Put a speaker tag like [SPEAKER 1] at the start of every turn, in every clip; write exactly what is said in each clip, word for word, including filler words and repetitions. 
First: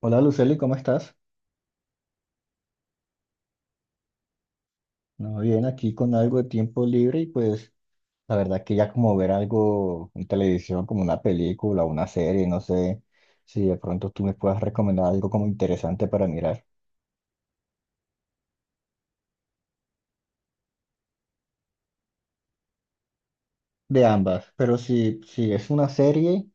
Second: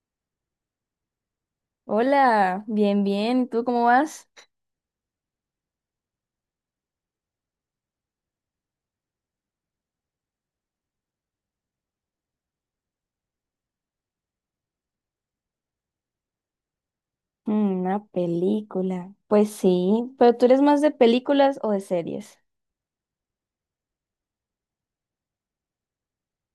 [SPEAKER 1] Hola, Luceli, ¿cómo estás?
[SPEAKER 2] Hola, bien, bien. ¿Y tú cómo vas?
[SPEAKER 1] No, bien, aquí con algo de tiempo libre y pues la verdad que ya como ver algo en televisión, como una película, una serie, no sé si de pronto tú me puedas recomendar algo como interesante para mirar.
[SPEAKER 2] Mm, Una película. Pues sí, pero ¿tú eres más de películas o de series?
[SPEAKER 1] De ambas, pero si, si es una serie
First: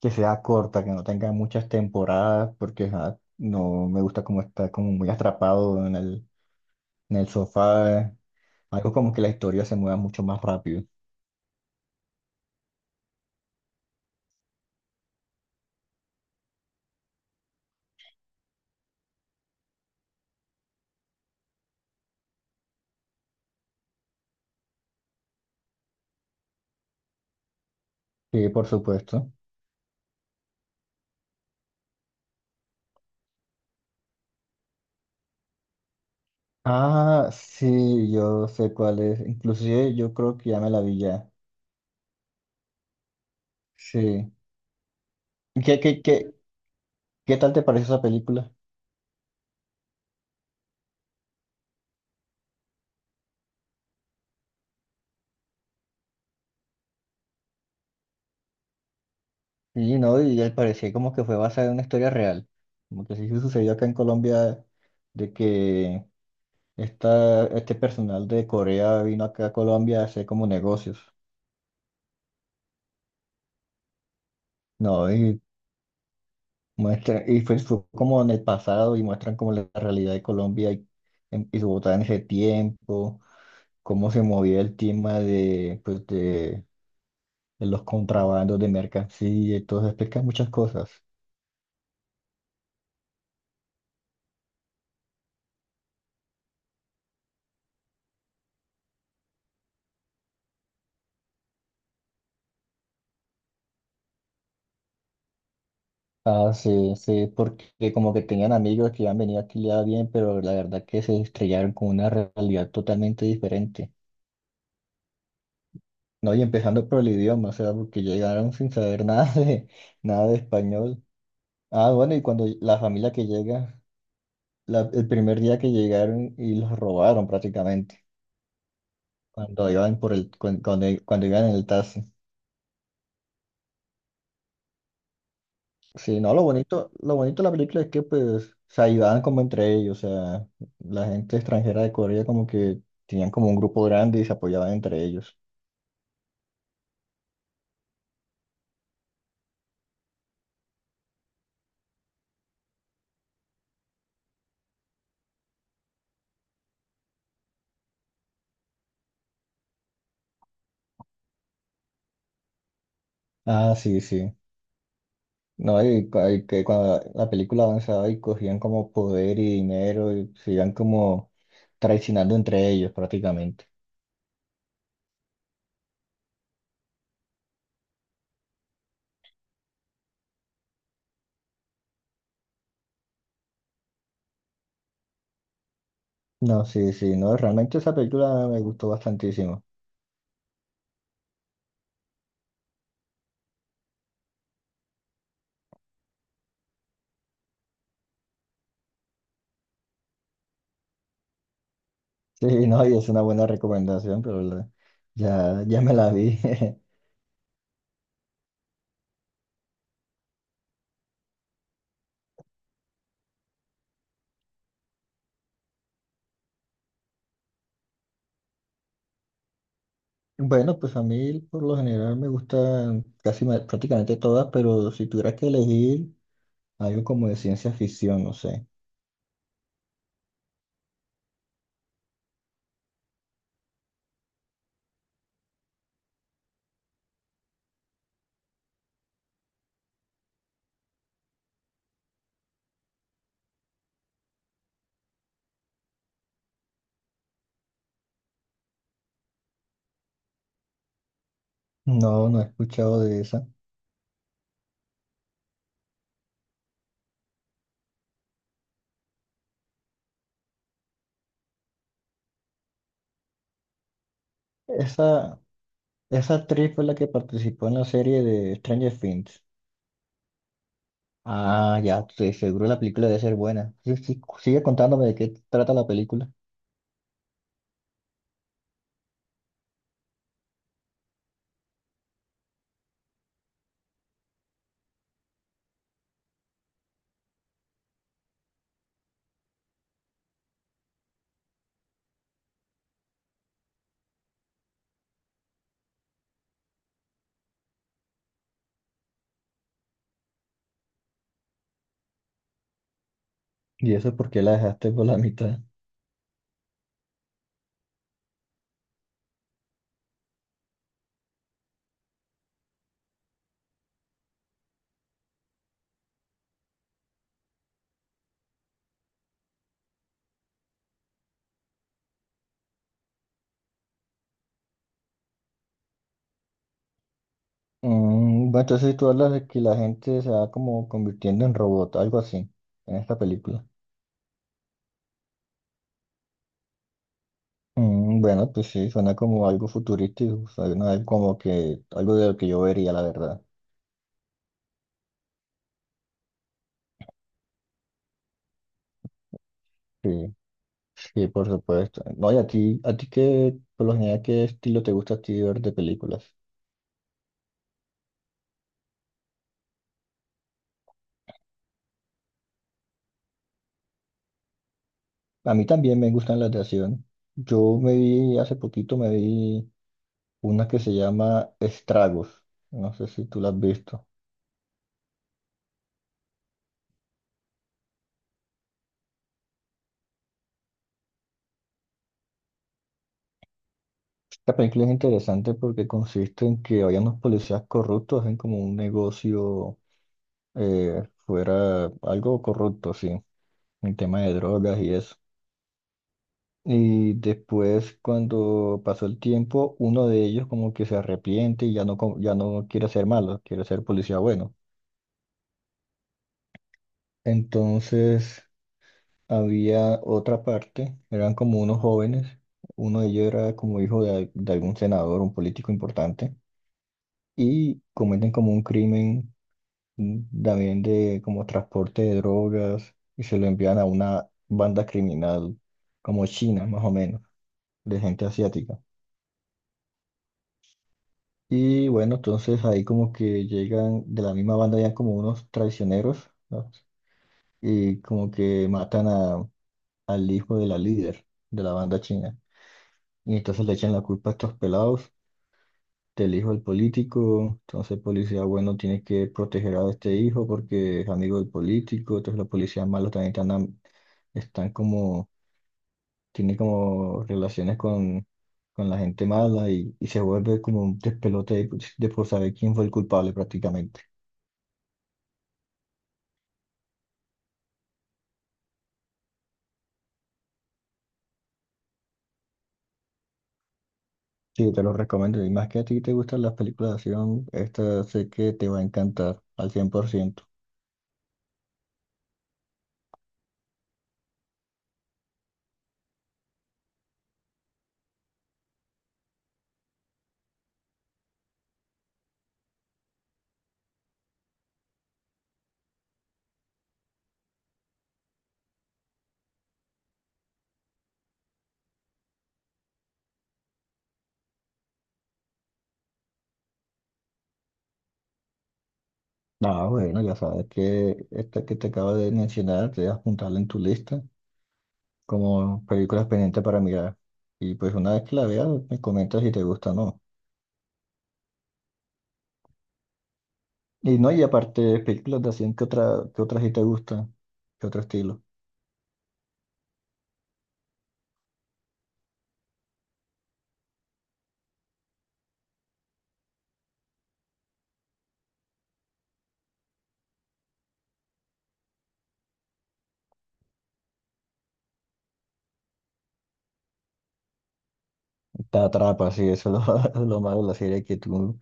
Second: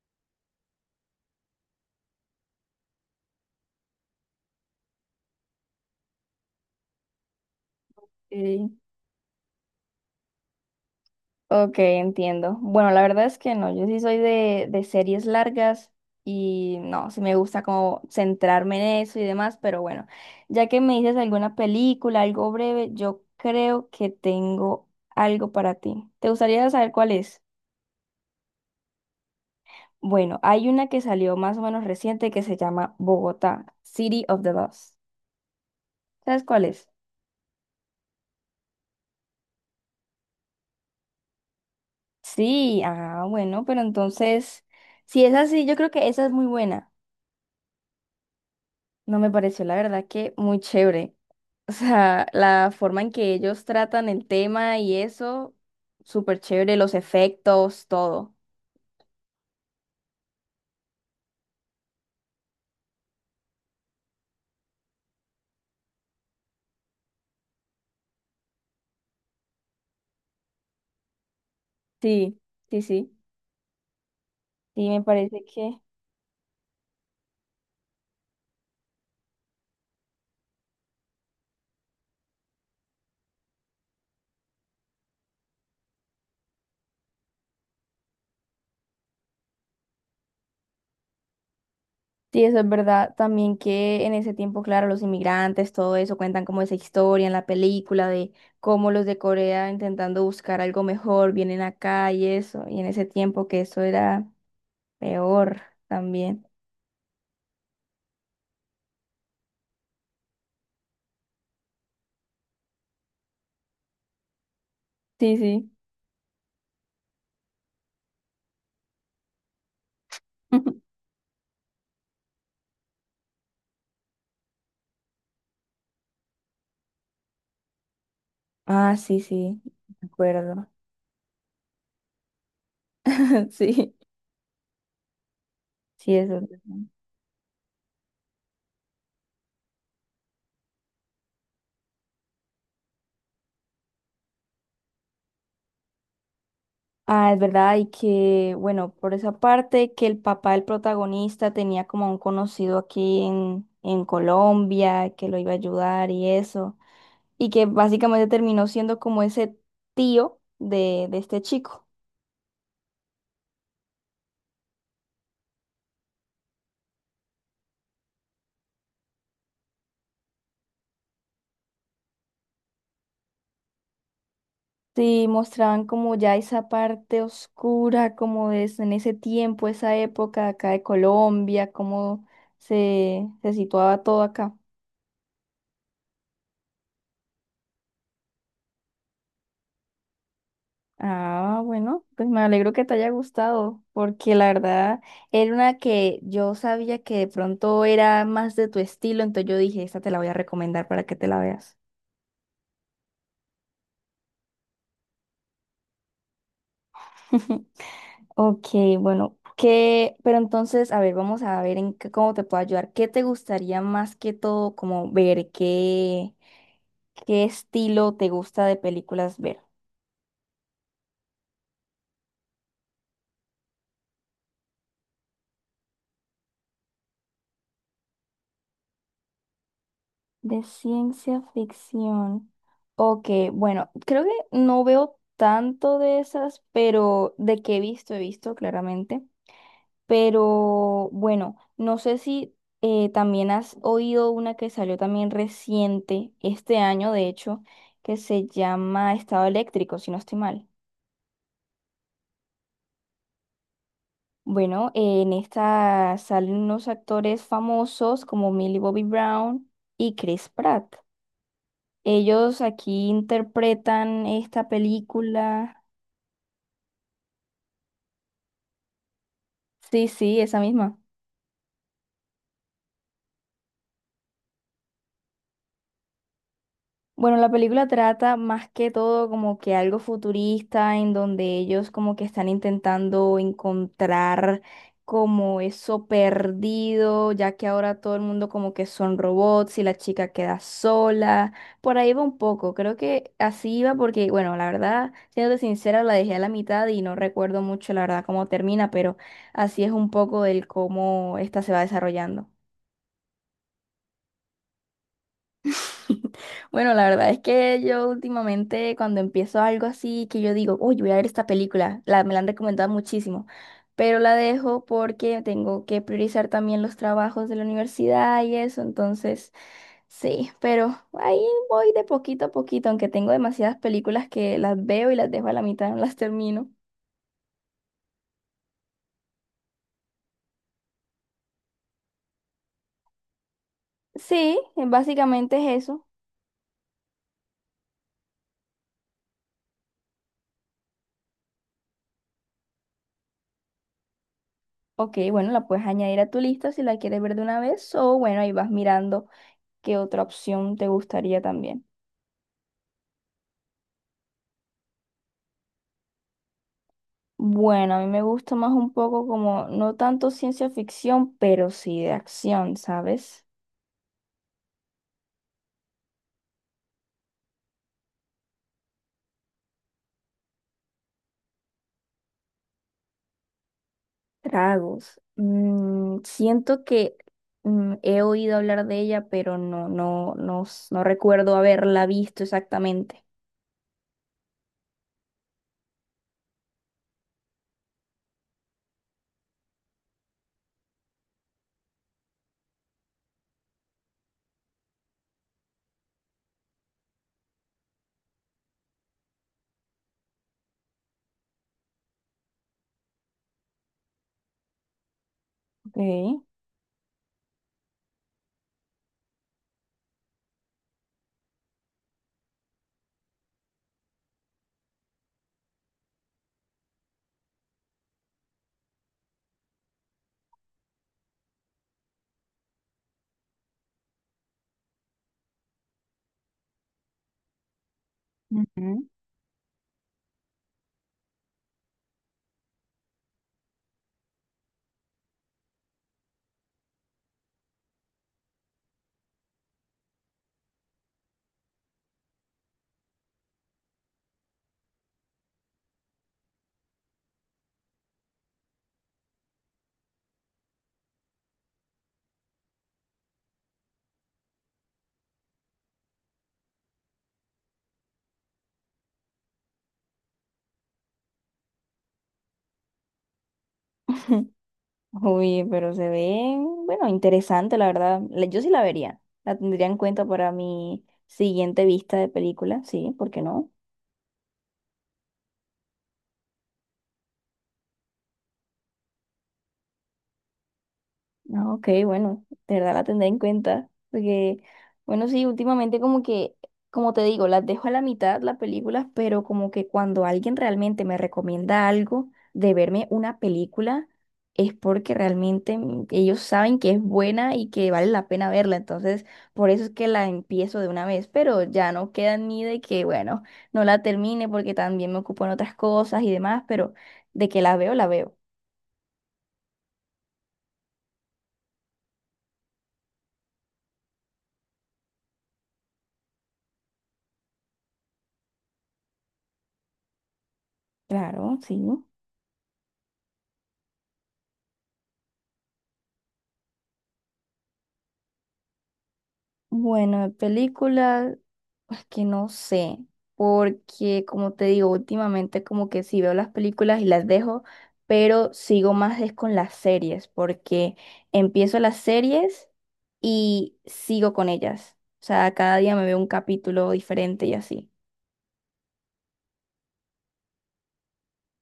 [SPEAKER 1] que sea corta, que no tenga muchas temporadas, porque ajá, no me gusta como estar como muy atrapado en el, en el sofá,
[SPEAKER 2] Sí.
[SPEAKER 1] algo como que la historia se mueva mucho más rápido.
[SPEAKER 2] Ok, entiendo. Bueno, la verdad es que no, yo sí soy de, de series largas y no, sí me gusta como centrarme en eso y demás, pero bueno, ya que me dices alguna película, algo breve, yo creo que tengo algo para ti. ¿Te gustaría saber cuál es?
[SPEAKER 1] Sí, por supuesto.
[SPEAKER 2] Bueno, hay una que salió más o menos reciente que se llama Bogotá, City of the Lost. ¿Sabes cuál es?
[SPEAKER 1] Ah, sí, yo sé cuál es. Inclusive yo creo que ya me la vi ya.
[SPEAKER 2] Sí, ah, bueno, pero
[SPEAKER 1] Sí.
[SPEAKER 2] entonces, si es
[SPEAKER 1] ¿Y
[SPEAKER 2] así, yo
[SPEAKER 1] ¿Qué,
[SPEAKER 2] creo
[SPEAKER 1] qué,
[SPEAKER 2] que esa es
[SPEAKER 1] qué,
[SPEAKER 2] muy buena.
[SPEAKER 1] Qué tal te pareció esa película?
[SPEAKER 2] No me pareció, la verdad, que muy chévere. O sea, la forma en que ellos tratan el tema y eso, súper chévere, los efectos, todo.
[SPEAKER 1] Sí, no, y al parecer como que fue basada en una historia real. Como que sí sucedió acá en Colombia de que esta, este personal de Corea vino acá a Colombia a hacer como negocios.
[SPEAKER 2] Sí, sí, sí. Sí, me
[SPEAKER 1] No, y
[SPEAKER 2] parece que
[SPEAKER 1] muestra, y fue, fue como en el pasado y muestran como la realidad de Colombia y, en- y Bogotá en ese tiempo, cómo se movía el tema de, pues de en los contrabandos de mercancía y todo, eso, explica muchas cosas.
[SPEAKER 2] sí, eso es verdad. También que en ese tiempo, claro, los inmigrantes, todo eso, cuentan como esa historia en la película de cómo los de Corea intentando buscar algo mejor vienen acá y eso. Y en ese tiempo que eso era. Peor también.
[SPEAKER 1] Ah, sí, sí, porque como que tenían amigos que han venido aquí ya bien, pero la verdad que se estrellaron con una realidad totalmente diferente.
[SPEAKER 2] Sí, sí.
[SPEAKER 1] No, y empezando por el idioma, o sea, porque llegaron sin saber nada de, nada de español. Ah, bueno, y cuando la familia que llega, la- el primer día que llegaron y los robaron prácticamente,
[SPEAKER 2] Ah, sí, sí,
[SPEAKER 1] cuando iban
[SPEAKER 2] me
[SPEAKER 1] por el, cuan-
[SPEAKER 2] acuerdo.
[SPEAKER 1] cuando, cuando iban en el taxi.
[SPEAKER 2] Sí. Sí,
[SPEAKER 1] Sí, no,
[SPEAKER 2] eso
[SPEAKER 1] lo
[SPEAKER 2] es verdad.
[SPEAKER 1] bonito, lo bonito de la película es que pues se ayudaban como entre ellos, o sea, la gente extranjera de Corea como que tenían como un grupo grande y se apoyaban entre ellos.
[SPEAKER 2] Ah, es verdad, y que, bueno, por esa parte, que el papá del protagonista tenía como un conocido aquí en, en Colombia, que lo iba a ayudar y eso, y que básicamente terminó siendo como ese tío de, de este chico.
[SPEAKER 1] Ah, sí, sí. No, y, cu- y que cuando la película avanzaba y cogían como poder y dinero y se iban como traicionando entre ellos prácticamente.
[SPEAKER 2] Sí, mostraban como ya esa parte oscura, como es en ese tiempo, esa época acá de Colombia, cómo se, se situaba todo acá.
[SPEAKER 1] No, sí, sí, no, realmente esa película me gustó bastantísimo.
[SPEAKER 2] Ah, bueno, pues me alegro que te haya gustado, porque la verdad era una que yo sabía que de pronto era más de tu estilo, entonces yo dije, esta te la voy a recomendar para que te la veas.
[SPEAKER 1] Sí, no, y es una buena recomendación, pero la- ya, ya me la vi.
[SPEAKER 2] Ok, bueno, ¿qué? Pero entonces, a ver, vamos a ver en qué, cómo te puedo ayudar. ¿Qué te gustaría más que todo como ver? ¿Qué, qué estilo te gusta de películas ver?
[SPEAKER 1] Bueno, pues a mí por lo general me gustan casi ma- prácticamente todas, pero si tuviera que elegir algo como de ciencia ficción, no sé.
[SPEAKER 2] De ciencia ficción. Ok, bueno, creo que no veo tanto de esas, pero de que he visto, he visto claramente. Pero bueno, no sé si eh, también has oído una que salió también reciente, este año de hecho, que se llama Estado Eléctrico, si no estoy mal.
[SPEAKER 1] No, no he escuchado de esa.
[SPEAKER 2] Bueno, eh, en esta salen unos actores famosos como Millie Bobby Brown y Chris Pratt. Ellos aquí interpretan esta
[SPEAKER 1] Esa,
[SPEAKER 2] película.
[SPEAKER 1] esa actriz fue la que participó en la serie de Stranger Things.
[SPEAKER 2] Sí, sí, esa misma.
[SPEAKER 1] Ah, ya, sí, seguro la película debe ser buena. Sí, sí, sigue contándome de qué trata la película.
[SPEAKER 2] Bueno, la película trata más que todo como que algo futurista en donde ellos como que están intentando encontrar como eso perdido, ya que ahora todo el mundo como que son robots y la chica queda sola. Por ahí va un poco, creo que así iba porque, bueno, la verdad, siéndote sincera, la dejé a la mitad y no recuerdo mucho la verdad cómo termina, pero así es un poco del cómo esta se va desarrollando.
[SPEAKER 1] ¿Y eso porque la dejaste por la mitad?
[SPEAKER 2] Bueno, la verdad es que yo últimamente cuando empiezo algo así, que yo digo, uy, voy a ver esta película, la, me la han recomendado muchísimo, pero la dejo porque tengo que priorizar también los trabajos de la universidad y eso, entonces sí, pero ahí voy de poquito a poquito, aunque tengo demasiadas películas que las veo y las dejo a la mitad, no las termino.
[SPEAKER 1] Mm, bueno, entonces tú hablas de que la gente se va como convirtiendo en robot, algo así, en esta película.
[SPEAKER 2] Sí, eh, básicamente es eso.
[SPEAKER 1] Mm, bueno, pues sí, suena como algo futurístico, o sea, no es como que algo de lo que yo vería, la verdad.
[SPEAKER 2] Ok, bueno, la puedes añadir a tu lista si la quieres ver de una vez, o bueno, ahí vas mirando qué otra
[SPEAKER 1] Sí,
[SPEAKER 2] opción te
[SPEAKER 1] sí,
[SPEAKER 2] gustaría
[SPEAKER 1] por
[SPEAKER 2] también.
[SPEAKER 1] supuesto. No, y a ti, a ti qué, por lo general, ¿qué estilo te gusta a ti ver de películas?
[SPEAKER 2] Bueno, a mí me gusta más un poco como, no tanto ciencia ficción, pero sí de acción, ¿sabes?
[SPEAKER 1] A mí también me gustan las de acción. Yo me vi, hace poquito me vi una que se llama Estragos. No sé si tú la has visto.
[SPEAKER 2] Tragos. Mm, siento que mm, he oído hablar de ella, pero no, no, no, s- no recuerdo haberla visto exactamente.
[SPEAKER 1] Esta película es interesante porque consiste en que había unos policías corruptos, hacen como un negocio, eh, fuera algo corrupto, sí, el tema de drogas y eso. Y después, cuando pasó el tiempo, uno de ellos como que se arrepiente y ya no, co- ya no quiere ser malo, quiere ser policía bueno.
[SPEAKER 2] Ok.
[SPEAKER 1] Entonces, había otra parte, eran como unos jóvenes, uno de ellos era como hijo de, al- de algún senador, un político importante, y cometen como un crimen, mm, también de como transporte de drogas y se lo envían a una banda criminal como China, más o menos, de gente asiática.
[SPEAKER 2] Ujú.
[SPEAKER 1] Y bueno, entonces ahí como que llegan, de la misma banda ya como unos traicioneros, ¿no? Y como que matan a, al hijo de la líder de la banda china. Y entonces le echan la culpa a estos pelados del hijo del político. Entonces el policía bueno tiene que proteger a este hijo porque es amigo del político. Entonces los policías malos también están, am- están como, tienen como relaciones con, con la gente mala y, y se vuelve como un despelote de, de por saber quién fue el culpable prácticamente.
[SPEAKER 2] Uy, pero se ve, bueno, interesante, la verdad. La- Yo sí la vería. La tendría en cuenta para mi siguiente vista de película, sí, ¿por qué no?
[SPEAKER 1] Sí, te lo recomiendo. Y más que a ti te gustan las películas de acción, esta sé que te va a encantar al cien por ciento.
[SPEAKER 2] Ah, Ok, bueno, de verdad la tendré en cuenta, porque, bueno, sí, últimamente como que, como te digo, las dejo a la mitad las películas, pero como que cuando alguien realmente me recomienda algo de verme una película, es porque realmente mm, ellos saben que es buena y que vale la pena verla, entonces por eso es que la empiezo de una vez, pero ya no queda ni de que, bueno, no la termine porque también me ocupo en otras cosas y demás, pero de que la veo, la veo.
[SPEAKER 1] Ah, bueno, ya sabes que esta que te acabo de mencionar, te vas a apuntarla en tu lista como películas pendientes para mirar. Y pues una vez que la veas, me comentas si te gusta o no.
[SPEAKER 2] Claro, sí.
[SPEAKER 1] Y no, y aparte, películas de acción, ¿qué otra, qué otras sí te gustan? ¿Qué otro estilo?
[SPEAKER 2] Bueno, de películas, pues que no sé, porque como te digo, últimamente como que sí veo las películas y las dejo, pero sigo más es con las series, porque empiezo las series y sigo con ellas. O sea, cada día me veo un capítulo diferente y así.
[SPEAKER 1] Te atrapa, sí, eso es lo lo malo de la serie, que tú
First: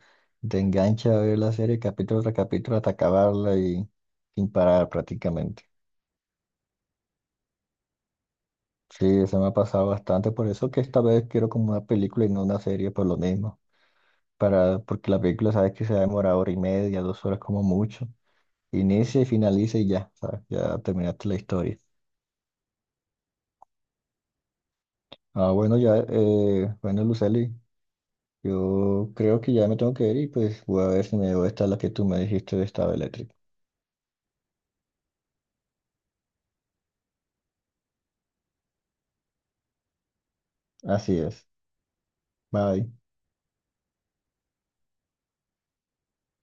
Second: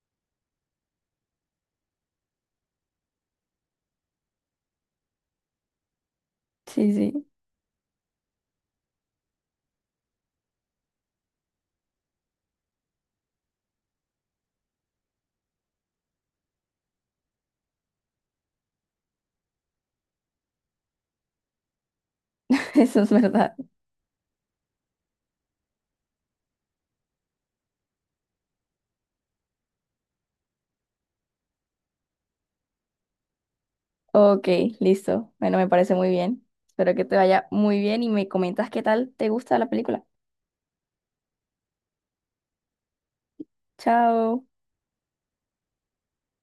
[SPEAKER 1] te enganchas a ver la serie capítulo tras capítulo hasta acabarla y sin parar prácticamente.
[SPEAKER 2] Sí, sí,
[SPEAKER 1] Sí, se me ha pasado bastante, por eso que esta vez quiero como una película y no una serie por lo mismo, para, porque la película sabes que se va a demorar hora y media, dos horas como mucho, inicia y finaliza y ya, ¿sabes? Ya terminaste la historia.
[SPEAKER 2] eso es verdad.
[SPEAKER 1] Ah, bueno, ya, eh, bueno, Luceli, yo creo que ya me tengo que ir y pues voy a ver si me veo esta la que tú me dijiste de Estado Eléctrico.
[SPEAKER 2] Ok, listo. Bueno, me parece muy bien. Espero que te vaya muy bien y me comentas qué tal te gusta la película.
[SPEAKER 1] Así es, bye.
[SPEAKER 2] Chao.